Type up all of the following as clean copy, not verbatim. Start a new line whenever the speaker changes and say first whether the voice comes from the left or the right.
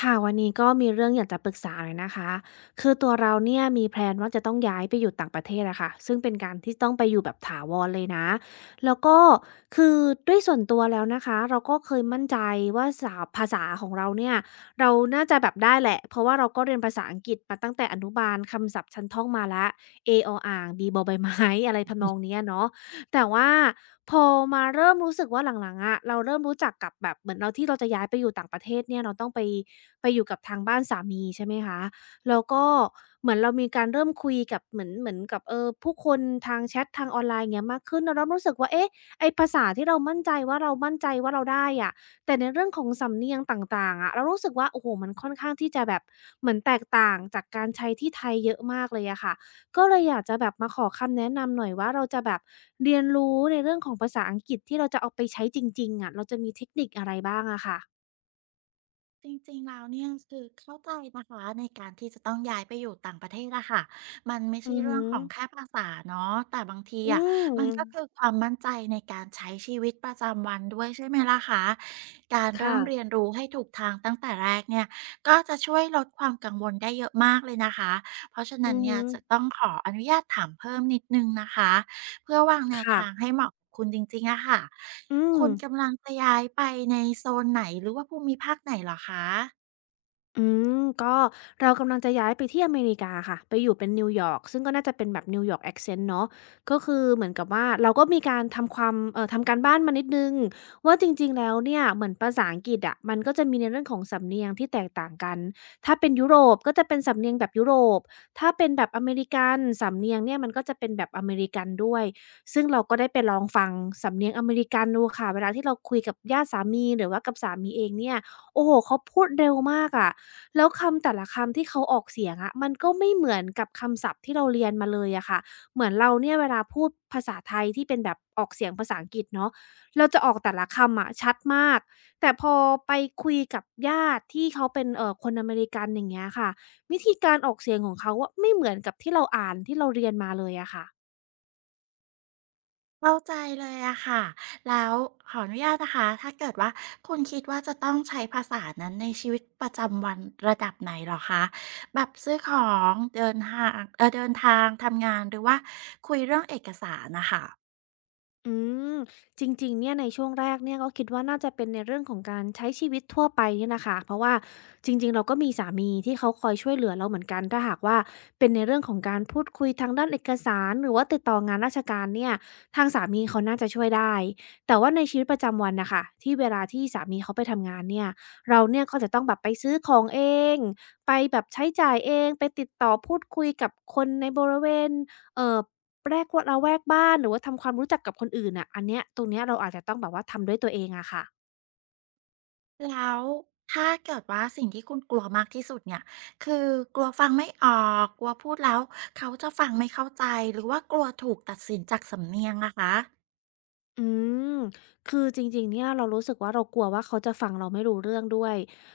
left: ค่ะวันนี้ก็มีเรื่องอยากจะปรึกษาหน่อยนะคะคือตัวเราเนี่ยมีแพลนว่าจะต้องย้ายไปอยู่ต่างประเทศอะค่ะซึ่งเป็นการที่ต้องไปอยู่แบบถาวรเลยนะแล้วก็คือด้วยส่วนตัวแล้วนะคะเราก็เคยมั่นใจว่าภาษาของเราเนี่ยเราน่าจะแบบได้แหละเพราะว่าเราก็เรียนภาษาอังกฤษมาตั้งแต่อนุบาลคำศัพท์ชั้นท่องมาละเอออ่างบีบอใบไม้อะไรทำนองเนี้ยเนาะ แต่ว่าพอมาเริ่มรู้สึกว่าหลังๆอะเราเริ่มรู้จักกับแบบเหมือนเราที่เราจะย้ายไปอยู่ต่างประเทศเนี่ยเราต้องไปอยู่กับทางบ้านสามีใช่ไหมคะแล้วก็เหมือนเรามีการเริ่มคุยกับเหมือนกับผู้คนทางแชตทางออนไลน์อย่างเงี้ยมากขึ้นเราเริ่มรู้สึกว่าเอ๊ะไอ้ภาษาที่เรามั่นใจว่าเรามั่นใจว่าเราได้อะแต่ในเรื่องของสำเนียงต่างๆอะเรารู้สึกว่าโอ้โฮมันค่อนข้างที่จะแบบเหมือนแตกต่างจากการใช้ที่ไทยเยอะมากเลยอะค่ะ ก็เลยอยากจะแบบมาขอคำแนะนำหน่อยว่าเราจะแบบเรียนรู้ในเรื่องของภาษาอังกฤษที่เราจะเอาไปใช้จริงๆอะเราจะมีเทคนิคอะไรบ้างอะค่ะ
right: จริงๆแล้วเนี่ยคือเข้าใจนะคะในการที่จะต้องย้ายไปอยู่ต่างประเทศอะค่ะมันไม่ใช่
left: อือ
right: เรื่
left: ฮึ
right: องของแค่ภาษาเนาะแต่บางที
left: อื
right: อะ
left: ม
right: มันก็คือความมั่นใจในการใช้ชีวิตประจำวันด้วยใช่ไหมล่ะคะการเริ่มเรี
left: ค่ะ
right: ยนรู้ให้ถูกทางตั้งแต่แรกเนี่ยก็จะช่วยลดความกังวลได้เยอะมากเลยนะคะเพราะฉะ
left: อื
right: นั้น
left: อ
right: เนี่
left: ฮึ
right: ยจะต้องขออนุญาตถามเพิ่มนิดนึงนะคะ เพื่อวางแนว
left: ค่ะ
right: ทางให้เหมาะกับคุณจริงๆอะค่ะ
left: อืม
right: คุณกำลังจะย้ายไปในโซนไหนหรือว่าภูมิภาคไหนเหรอคะ
left: อืก็เรากำลังจะย้ายไปที่อเมริกาค่ะไปอยู่เป็นนิวยอร์กซึ่งก็น่าจะเป็นแบบนิวยอร์ก accent เนาะก็คือเหมือนกับว่าเราก็มีการทำความเอ่อทำการบ้านมานิดหนึ่งว่าจริงๆแล้วเนี่ยเหมือนภาษาอังกฤษอะมันก็จะมีในเรื่องของสำเนียงที่แตกต่างกันถ้าเป็นยุโรปก็จะเป็นสำเนียงแบบยุโรปถ้าเป็นแบบอเมริกันสำเนียงเนี่ยมันก็จะเป็นแบบอเมริกันด้วยซึ่งเราก็ได้ไปลองฟังสำเนียงอเมริกันดูค่ะเวลาที่เราคุยกับญาติสามีหรือว่ากับสามีเองเนี่ยโอ้โฮเขาพูดเร็วมากอะ แล้วคำแต่ละคำที่เขาออกเสียงอะมันก็ไม่เหมือนกับคำศัพท์ที่เราเรียนมาเลยอะค่ะเหมือนเราเนี่ยเวลาพูดภาษาไทยที่เป็นแบบออกเสียงภาษาอังกฤษเนาะเราจะออกแต่ละคำอะชัดมากแต่พอไปคุยกับญาติที่เขาเป็นคนอเมริกันอย่างเงี้ยค่ะวิธีการออกเสียงของเขาอะไม่เหมือนกับที่เราอ่านที่เราเรียนมาเลยอะค่ะ
right: เข้าใจเลยอะค่ะ แล้วขออนุญาตนะคะ ถ้าเกิดว่าคุณคิดว่าจะต้องใช้ภาษานั้นในชีวิตประจำวันระดับไหนเหรอคะ แบบซื้อของเดินห่างเดินทางทำงานหรือว่าคุยเรื่องเอกสารน่ะค่ะ
left: อืมจริงๆเนี่ยในช่วงแรกเนี่ยก็คิดว่าน่าจะเป็นในเรื่องของการใช้ชีวิตทั่วไปเนี่ยนะคะเพราะว่าจริงๆเราก็มีสามีที่เขาคอยช่วยเหลือเราเหมือนกันถ้าหากว่าเป็นในเรื่องของการพูดคุยทางด้านเอกสารหรือว่าติดต่องานราชการเนี่ยทางสามีเขาน่าจะช่วยได้แต่ว่าในชีวิตประจำวันน่ะค่ะที่เวลาที่สามีเขาไปทำงานเนี่ยเราเนี่ยก็จะต้องแบบไปซื้อของเองไปแบบใช้จ่ายเองไปติดต่อพูดคุยกับคนในบริเวณเอ่อ แรกวระแวกบ้านหรือว่าทำความรู้จักกับคนอื่นน่ะอันเนี้ยตรงเนี้ยเราอาจจะต้องแบบว่าทำด้วยตัวเองอะค่ะ
right: แล้วถ้าเกิดว่าสิ่งที่คุณกลัวมากที่สุดเนี่ยคือกลัวฟังไม่ออกกลัวพูดแล้วเขาจะฟังไม่เข้าใจหรือว่ากลัวถูกตัดสินจากสำเนียงอะคะ
left: อืม คือจริงๆเนี่ยเรารู้สึกว่าเรากลัวว่าเขาจะฟังเราไม่รู้เรื่องด้วย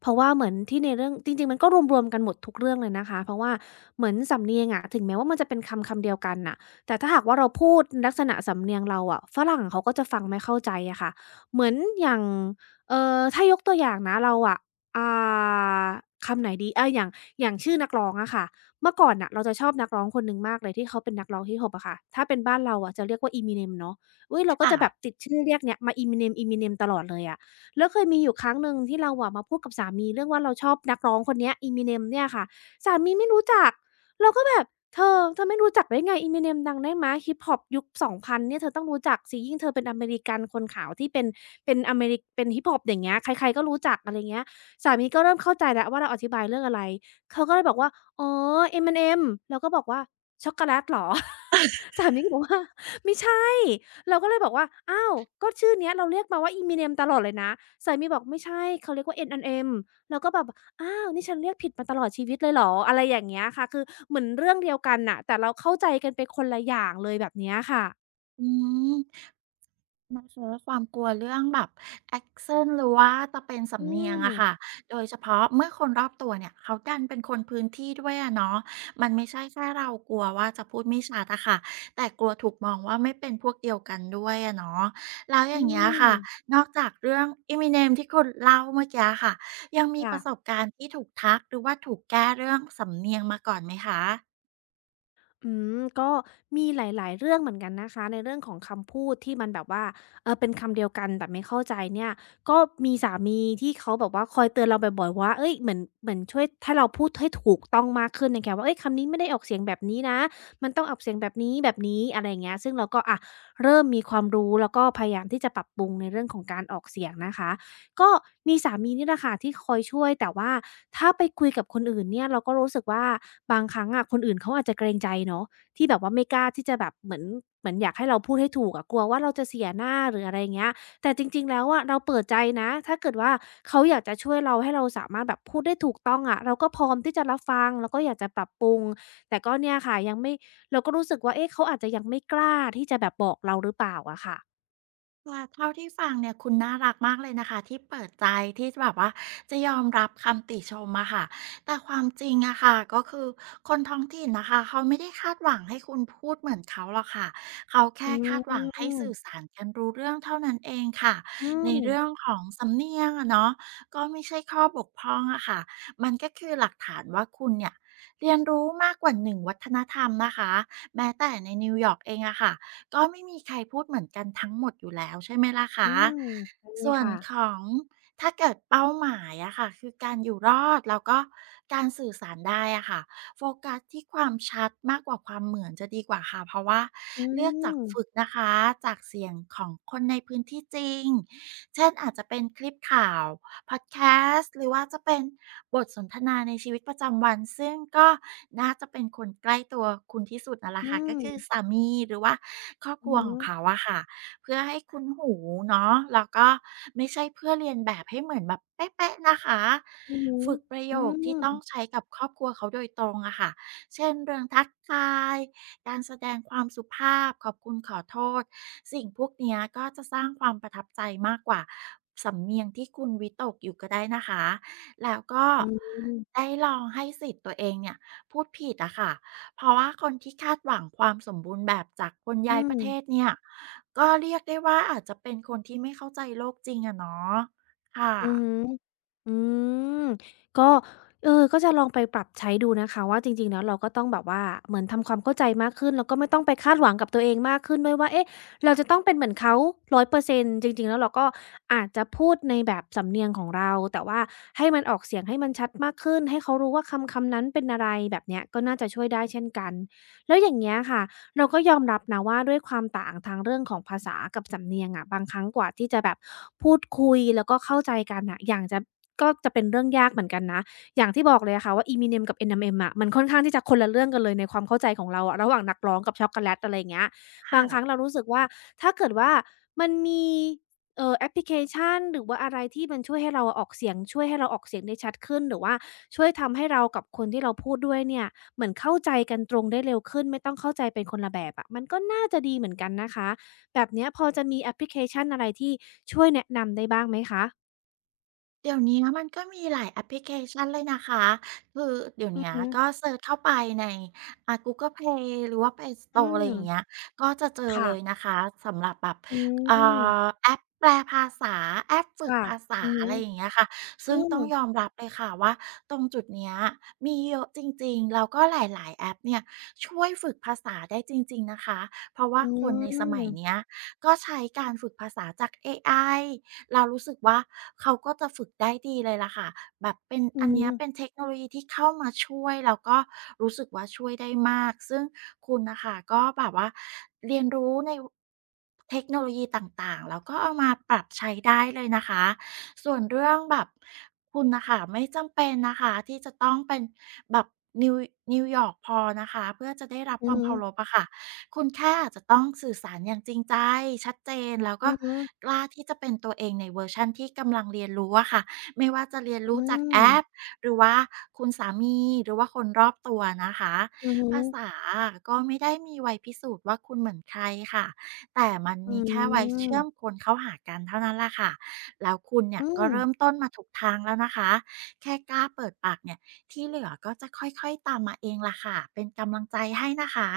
left: เพราะว่าเหมือนที่ในเรื่องจริงๆมันก็รวมๆกันหมดทุกเรื่องเลยนะคะ เพราะว่าเหมือนสำเนียงอะถึงแม้ว่ามันจะเป็นคำคำเดียวกันน่ะแต่ถ้าหากว่าเราพูดลักษณะสำเนียงเราอะฝรั่งเขาก็จะฟังไม่เข้าใจอะค่ะเหมือนอย่างถ้ายกตัวอย่างนะเราอะอ่าคำไหนดีอาอย่างอย่างชื่อนักร้องอะค่ะเมื่อก่อนน่ะเราจะชอบนักร้องคนหนึ่งมากเลยที่เขาเป็นนักร้องฮิปฮอปอะค่ะถ้าเป็นบ้านเราอะจะเรียกว่า Eminem เนาะ อุ๊ยเราก็
right: ค่ะ
left: จะแบบติดชื่อเรียกเนี่ยมา Eminem Eminem ตลอดเลยอะแล้วเคยมีอยู่ครั้งหนึ่งที่เราอะมาพูดกับสามีเรื่องว่าเราชอบนักร้องคนเนี้ย Eminem เนี่ยค่ะสามีไม่รู้จักเราก็แบบเธอไม่รู้จักได้ไง Eminem ดังได้ไหมั้ฮิปฮอปยุค2000เนี่ยเธอต้องรู้จักสิยิ่งเธอเป็นอเมริกันคนขาวที่เป็นอเมริเป็นฮิปฮอปอย่างเงี้ยใครๆก็รู้จักอะไรเงี้ยสามีก็เริ่มเข้าใจแล้วว่าเราอธิบายเรื่องอะไรเขาก็เลยบอกว่าอ๋อ Eminem" เราก็บอกว่าช็อกโกแลตเหรอ สามีก็บอกว่าไม่ใช่ เราก็เลยบอกว่า อ้าว ก็ชื่อเนี้ยเราเรียกมาว่า Eminem ตลอดเลยนะสามีบอกไม่ใช่เขาเรียกว่า N&M" เราก็แบบ อ้าวนี่ฉันเรียกผิดมาตลอดชีวิตเลยเหรอ อะไรอย่างเงี้ยค่ะ คือเหมือนเรื่องเดียวกันน่ะแต่เราเข้าใจกันไปคนละอย่างเลยแบบเนี้ยค่ะ
right: อืมนะคะความกลัวเรื่องแบบ accent หรือว่าจะเป็น
left: อื
right: สำเนียง
left: ม
right: อะค่ะโดยเฉพาะเมื่อคนรอบตัวเนี่ยเขาดันเป็นคนพื้นที่ด้วยอะเนาะมันไม่ใช่แค่เรากลัวว่าจะพูดไม่ชัดอะค่ะแต่กลัวถูกมองว่าไม่เป็นพวกเดียวกันด้วยอะเนาะแล้วอ
left: อื
right: ย่างเงี้ย
left: ม
right: ค่ะนอกจากเรื่อง Eminem ที่คุณเล่าเมื่อกี้ค่ะยังมีป
left: ค่ะ
right: ระสบการณ์ที่ถูกทักหรือว่าถูกแก้เรื่องสำเนียงมาก่อนไหมคะ
left: อืมก็มีหลายๆเรื่องเหมือนกันนะคะในเรื่องของคำพูดที่มันแบบว่าเออเป็นคำเดียวกันแต่ไม่เข้าใจเนี่ยก็มีสามีที่เขาแบบว่าคอยเตือนเราบ่อยๆว่าเฮ้ยเหมือนช่วยให้เราพูดให้ถูกต้องมากขึ้นในแง่ารว่าเฮ้ยคำนี้ไม่ได้ออกเสียงแบบนี้นะมันต้องออกเสียงแบบนี้แบบนี้อะไรอย่างเงี้ยซึ่งเราก็อะเริ่มมีความรู้แล้วก็พยายามที่จะปรับปรุงในเรื่องของการออกเสียงนะคะ ก็มีสามีนี่แหละค่ะที่คอยช่วยแต่ว่าถ้าไปคุยกับคนอื่นเนี่ยเราก็รู้สึกว่าบางครั้งอะคนอื่นเขาอาจจะเกรงใจเนาะที่แบบว่าไม่กล้าที่จะแบบเหมือนอยากให้เราพูดให้ถูกอะกลัวว่าเราจะเสียหน้าหรืออะไรอย่างเงี้ยแต่จริงๆแล้วอะเราเปิดใจนะถ้าเกิดว่าเขาอยากจะช่วยเราให้เราสามารถแบบพูดได้ถูกต้องอะเราก็พร้อมที่จะรับฟังแล้วก็อยากจะปรับปรุงแต่ก็เนี่ยค่ะยังไม่เราก็รู้สึกว่าเอ๊ะเขาอาจจะยังไม่กล้าที่จะแบบบอกเราหรือเปล่าอะค่ะ
right: ค่ะเท่าที่ฟังเนี่ยคุณน่ารักมากเลยนะคะที่เปิดใจที่แบบว่าจะยอมรับคำติชมอะค่ะแต่ความจริงอะค่ะก็คือคนท้องถิ่นนะคะเขาไม่ได้คาดหวังให้คุณพูดเหมือนเขาหรอกค่ะเขา
left: อื
right: แค่คาดหวังให้
left: ม
right: สื่อสารกันรู้เรื่องเท่านั้นเองค่ะ
left: อื
right: ใน
left: ม
right: เรื่องของสำเนียงอะเนาะก็ไม่ใช่ข้อบกพร่องอะค่ะมันก็คือหลักฐานว่าคุณเนี่ยเรียนรู้มากกว่าหนึ่งวัฒนธรรมนะคะแม้แต่ในนิวยอร์กเองอะค่ะ ก็ไม่มีใครพูดเหมือนกันทั้งหมดอยู่แล้วใช่ไหมล่ะ
left: อื
right: คะ
left: มใช่ไหม
right: ส่วน
left: คะ
right: ของถ้าเกิดเป้าหมายอะค่ะคือการอยู่รอดแล้วก็การสื่อสารได้อะค่ะโฟกัสที่ความชัดมากกว่าความเหมือนจะดีกว่าค่ะเพราะว่า
left: อื
right: เลือกจาก
left: ม
right: ฝึกนะคะจากเสียงของคนในพื้นที่จริงเช่นอาจจะเป็นคลิปข่าว พอดแคสต์หรือว่าจะเป็นบทสนทนาในชีวิตประจำวันซึ่งก็น่าจะเป็นคนใกล้ตัวคุณที่สุดนั่นแหละ
left: อื
right: ค่ะก็
left: ม
right: คือสามีหรือว่าครอบค
left: อือ
right: รัวขอ
left: ฮึ
right: งเขาอะค่ะเพื่อให้คุ้นหูเนาะแล้วก็ไม่ใช่เพื่อเลียนแบบให้เหมือนแบบเป๊ะๆนะคะ
left: อือฮึ
right: ฝึกประโย
left: อื
right: คที่
left: ม
right: ต้องใช้กับครอบครัวเขาโดยตรงอะค่ะเช่นเรื่องทักทาย การแสดงความสุภาพขอบคุณขอโทษสิ่งพวกเนี้ยก็จะสร้างความประทับใจมากกว่าสำเนียงที่คุณวิตกอยู่ก็ได้นะคะแล้วก็
left: อืม
right: ได้ลองให้สิทธิ์ตัวเองเนี่ยพูดผิดอะค่ะเพราะว่าคนที่คาดหวังความสมบูรณ์แบบจากคนย้า
left: อื
right: ยป
left: ม
right: ระเทศเนี่ยก็เรียกได้ว่าอาจจะเป็นคนที่ไม่เข้าใจโลกจริงอะเนาะค่ะ
left: อือฮึอืมก็เออก็จะลองไปปรับใช้ดูนะคะว่าจริงๆแล้วเราก็ต้องแบบว่าเหมือนทำความเข้าใจมากขึ้นแล้วก็ไม่ต้องไปคาดหวังกับตัวเองมากขึ้นด้วยว่าเอ๊ะเราจะต้องเป็นเหมือนเขา100%จริงๆแล้วเราก็อาจจะพูดในแบบสำเนียงของเราแต่ว่าให้มันออกเสียงให้มันชัดมากขึ้นให้เขารู้ว่าคำคำนั้นเป็นอะไรแบบเนี้ยก็น่าจะช่วยได้เช่นกันแล้วอย่างเงี้ยค่ะ เราก็ยอมรับนะว่าด้วยความต่างทางเรื่องของภาษากับสำเนียงอะบางครั้งกว่าที่จะแบบพูดคุยแล้วก็เข้าใจกันอ่ะอย่างจะก็จะเป็นเรื่องยากเหมือนกันนะอย่างที่บอกเลยอะค่ะว่า Eminem กับ Eminem อะมันค่อนข้างที่จะคนละเรื่องกันเลยในความเข้าใจของเราอะระหว่างนักร้องกับช็อกโกแลตอะไรอย่างเงี้ยบา
right: ค่ะ
left: งครั้งเรารู้สึกว่าถ้าเกิดว่ามันมีแอปพลิเคชันหรือว่าอะไรที่มันช่วยให้เราออกเสียงช่วยให้เราออกเสียงได้ชัดขึ้นหรือว่าช่วยทำให้เรากับคนที่เราพูดด้วยเนี่ย เหมือนเข้าใจกันตรงได้เร็วขึ้นไม่ต้องเข้าใจเป็นคนละแบบอะมันก็น่าจะดีเหมือนกันนะคะแบบเนี้ยพอจะมีแอปพลิเคชันอะไรที่ช่วยแนะนำได้บ้างไหมคะ
right: เดี๋ยวนี้มันก็มีหลายแอปพลิเคชันเลยนะคะคือเดี๋ยว
left: อือ
right: เนี้ย
left: ฮึ
right: ก็เซิร์ชเข้าไปในGoogle Play หรือว่า Play
left: อื
right: Store อะไร
left: ม
right: อย่างเงี้ยก็จะเจอเลย
left: ค่ะ
right: นะคะสำหรับแบบ
left: อื
right: เอ่
left: ม
right: แอปแปลภาษาแอปฝึก
left: ค่ะ
right: ภาษา
left: อือ
right: อะ
left: ฮึ
right: ไรอย่างเงี้ยค่ะ
left: อื
right: ซึ่ง
left: ม
right: ต้องยอมรับเลยค่ะว่าตรงจุดเนี้ยมีเยอะจริงๆแล้วก็หลายๆแอปเนี่ยช่วยฝึกภาษาได้จริงๆนะคะเพราะว่า
left: อื
right: คนในสมั
left: ม
right: ยเนี้ยก็ใช้การฝึกภาษาจากAI เรารู้สึกว่าเขาก็จะฝึกได้ดีเลยล่ะค่ะแบบเป็น
left: อื
right: อั
left: อ
right: น
left: ฮึ
right: เนี้ยเป็นเทคโนโลยีที่เข้ามาช่วยแล้วก็รู้สึกว่าช่วยได้มากซึ่งคุณน่ะค่ะก็แบบว่าเรียนรู้ในเทคโนโลยีต่างๆแล้วก็เอามาปรับใช้ได้เลยนะคะส่วนเรื่องแบบคุณน่ะค่ะไม่จำเป็นนะคะที่จะต้องเป็นแบบนิวนิวยอร์กพอนะคะเพื่อจะได้รับ
left: อื
right: ความ
left: อ
right: เคารพอะค่ะ คุณแค่อาจจะต้องสื่อสารอย่างจริงใจชัดเจนแล้ว
left: ฮ
right: ก็
left: ึ
right: กล้าที่จะเป็นตัวเองในเวอร์ชันที่กำลังเรียนรู้อะค่ะไม่ว่าจะเรียน
left: อือ
right: รู้
left: ฮ
right: จากแอป
left: ึ
right: หรือว่าคุณสามีหรือว่าคนรอบตัวนะคะ
left: อืมอือ
right: ภาษา
left: ฮึ
right: อะก็ไม่ได้มีไว้พิสูจน์ว่าคุณเหมือนใครค่ะแต่มัน
left: อื
right: มีแค่ไว้เชื่อมค
left: ม
right: นเข้าหากันเท่านั้นแหละค่ะแล้วคุณเนี่ย
left: อื
right: ก็
left: ม
right: เริ่มต้นมาถูกทางแล้วนะคะแค่กล้าเปิดปากเนี่ยที่เหลือก็จะค่อยๆตามมาเองล่ะค่ะเป็นกำลังใจให้นะคะ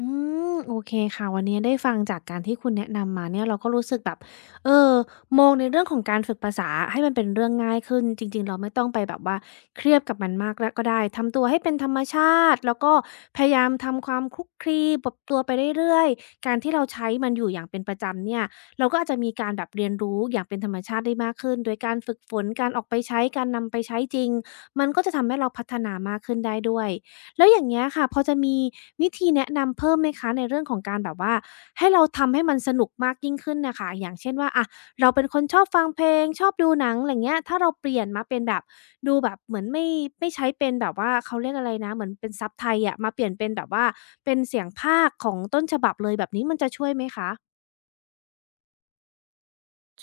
left: อืมโอเคค่ะวันนี้ได้ฟังจากการที่คุณแนะนำมาเนี่ยเราก็รู้สึกแบบเออมองในเรื่องของการฝึกภาษาให้มันเป็นเรื่องง่ายขึ้นจริงๆเราไม่ต้องไปแบบว่าเครียดกับมันมากแล้วก็ได้ทำตัวให้เป็นธรรมชาติแล้วก็พยายามทำความคลุกคลีปรับตัวไปเรื่อยๆการที่เราใช้มันอยู่อย่างเป็นประจำเนี่ยเราก็อาจจะมีการแบบเรียนรู้อย่างเป็นธรรมชาติได้มากขึ้นโดยการฝึกฝนการออกไปใช้การนำไปใช้จริงมันก็จะทำให้เราพัฒนามากขึ้นได้ด้วย แล้วอย่างเงี้ยค่ะพอจะมีวิธีแนะนำเพิ่มไหมคะในเรื่องของการแบบว่าให้เราทำให้มันสนุกมากยิ่งขึ้นน่ะค่ะอย่างเช่นว่าอะเราเป็นคนชอบฟังเพลงชอบดูหนังไรเงี้ยถ้าเราเปลี่ยนมาเป็นแบบดูแบบเหมือนไม่ใช้เป็นแบบว่าเขาเรียกอะไรนะเหมือนเป็นซับไทยอะมาเปลี่ยนเป็นแบบว่าเป็นเสียงพากย์ของต้นฉบับเลยแบบนี้มันจะช่วยไหมคะ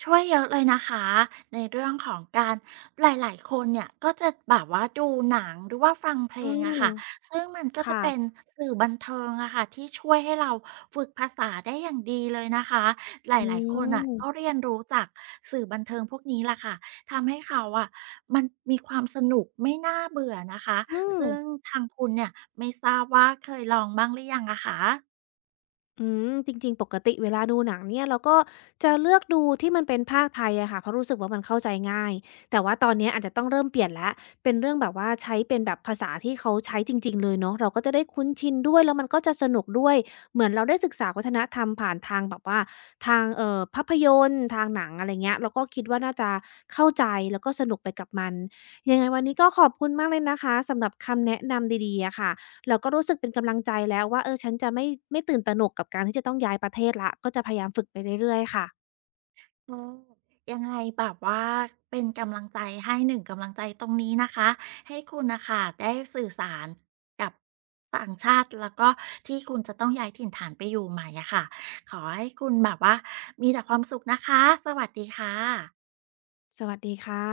right: ช่วยเยอะเลยนะคะในเรื่องของการหลาย ๆ คนเนี่ยก็จะแบบว่าดูหนังหรือว่าฟังเพล
left: อื
right: ง
left: ม
right: อะค่ะซึ่งมันก็
left: ค
right: จะเป็น
left: ่ะ
right: สื่อบันเทิงอะค่ะที่ช่วยให้เราฝึกภาษาได้อย่างดีเลยนะคะหล
left: อื
right: าย ๆ คนอ่ะก็
left: ม
right: เรียนรู้จากสื่อบันเทิงพวกนี้ล่ะค่ะทำให้เขาอะมันมีความสนุกไม่น่าเบื่อนะคะ
left: อืม
right: ซึ่งทางคุณเนี่ยไม่ทราบว่าเคยลองบ้างหรือยังอะคะ
left: อืมจริงๆปกติเวลาดูหนังเนี่ยเราก็จะเลือกดูที่มันเป็นภาคไทยอะค่ะเพราะรู้สึกว่ามันเข้าใจง่ายแต่ว่าตอนเนี้ยอาจจะต้องเริ่มเปลี่ยนแล้วเป็นเรื่องแบบว่าใช้เป็นแบบภาษาที่เขาใช้จริงๆเลยเนาะเราก็จะได้คุ้นชินด้วยแล้วมันก็จะสนุกด้วยเหมือนเราได้ศึกษาวัฒนธรรมผ่านทางแบบว่าทางภาพยนตร์ทางหนังอะไรเงี้ยเราก็คิดว่าน่าจะเข้าใจแล้วก็สนุกไปกับมันยังไงวันนี้ก็ขอบคุณมากเลยนะคะสำหรับคำแนะนำดีๆอะค่ะ เราก็รู้สึกเป็นกำลังใจแล้วว่าเออฉันจะไม่ตื่นตระหนกกับการที่จะต้องย้ายประเทศแล้วก็จะพยายามฝึกไปเรื่อยๆค่ะ
right: โอยังไงแบบว่าเป็นกำลังใจให้หนึ่งกำลังใจตรงนี้นะคะให้คุณนะคะได้สื่อสารกับต่างชาติแล้วก็ที่คุณจะต้องย้ายถิ่นฐานไปอยู่ใหม่อะค่ะขอให้คุณแบบว่ามีแต่ความสุขนะคะสวัสดีค่ะ
left: สวัสดีค่ะ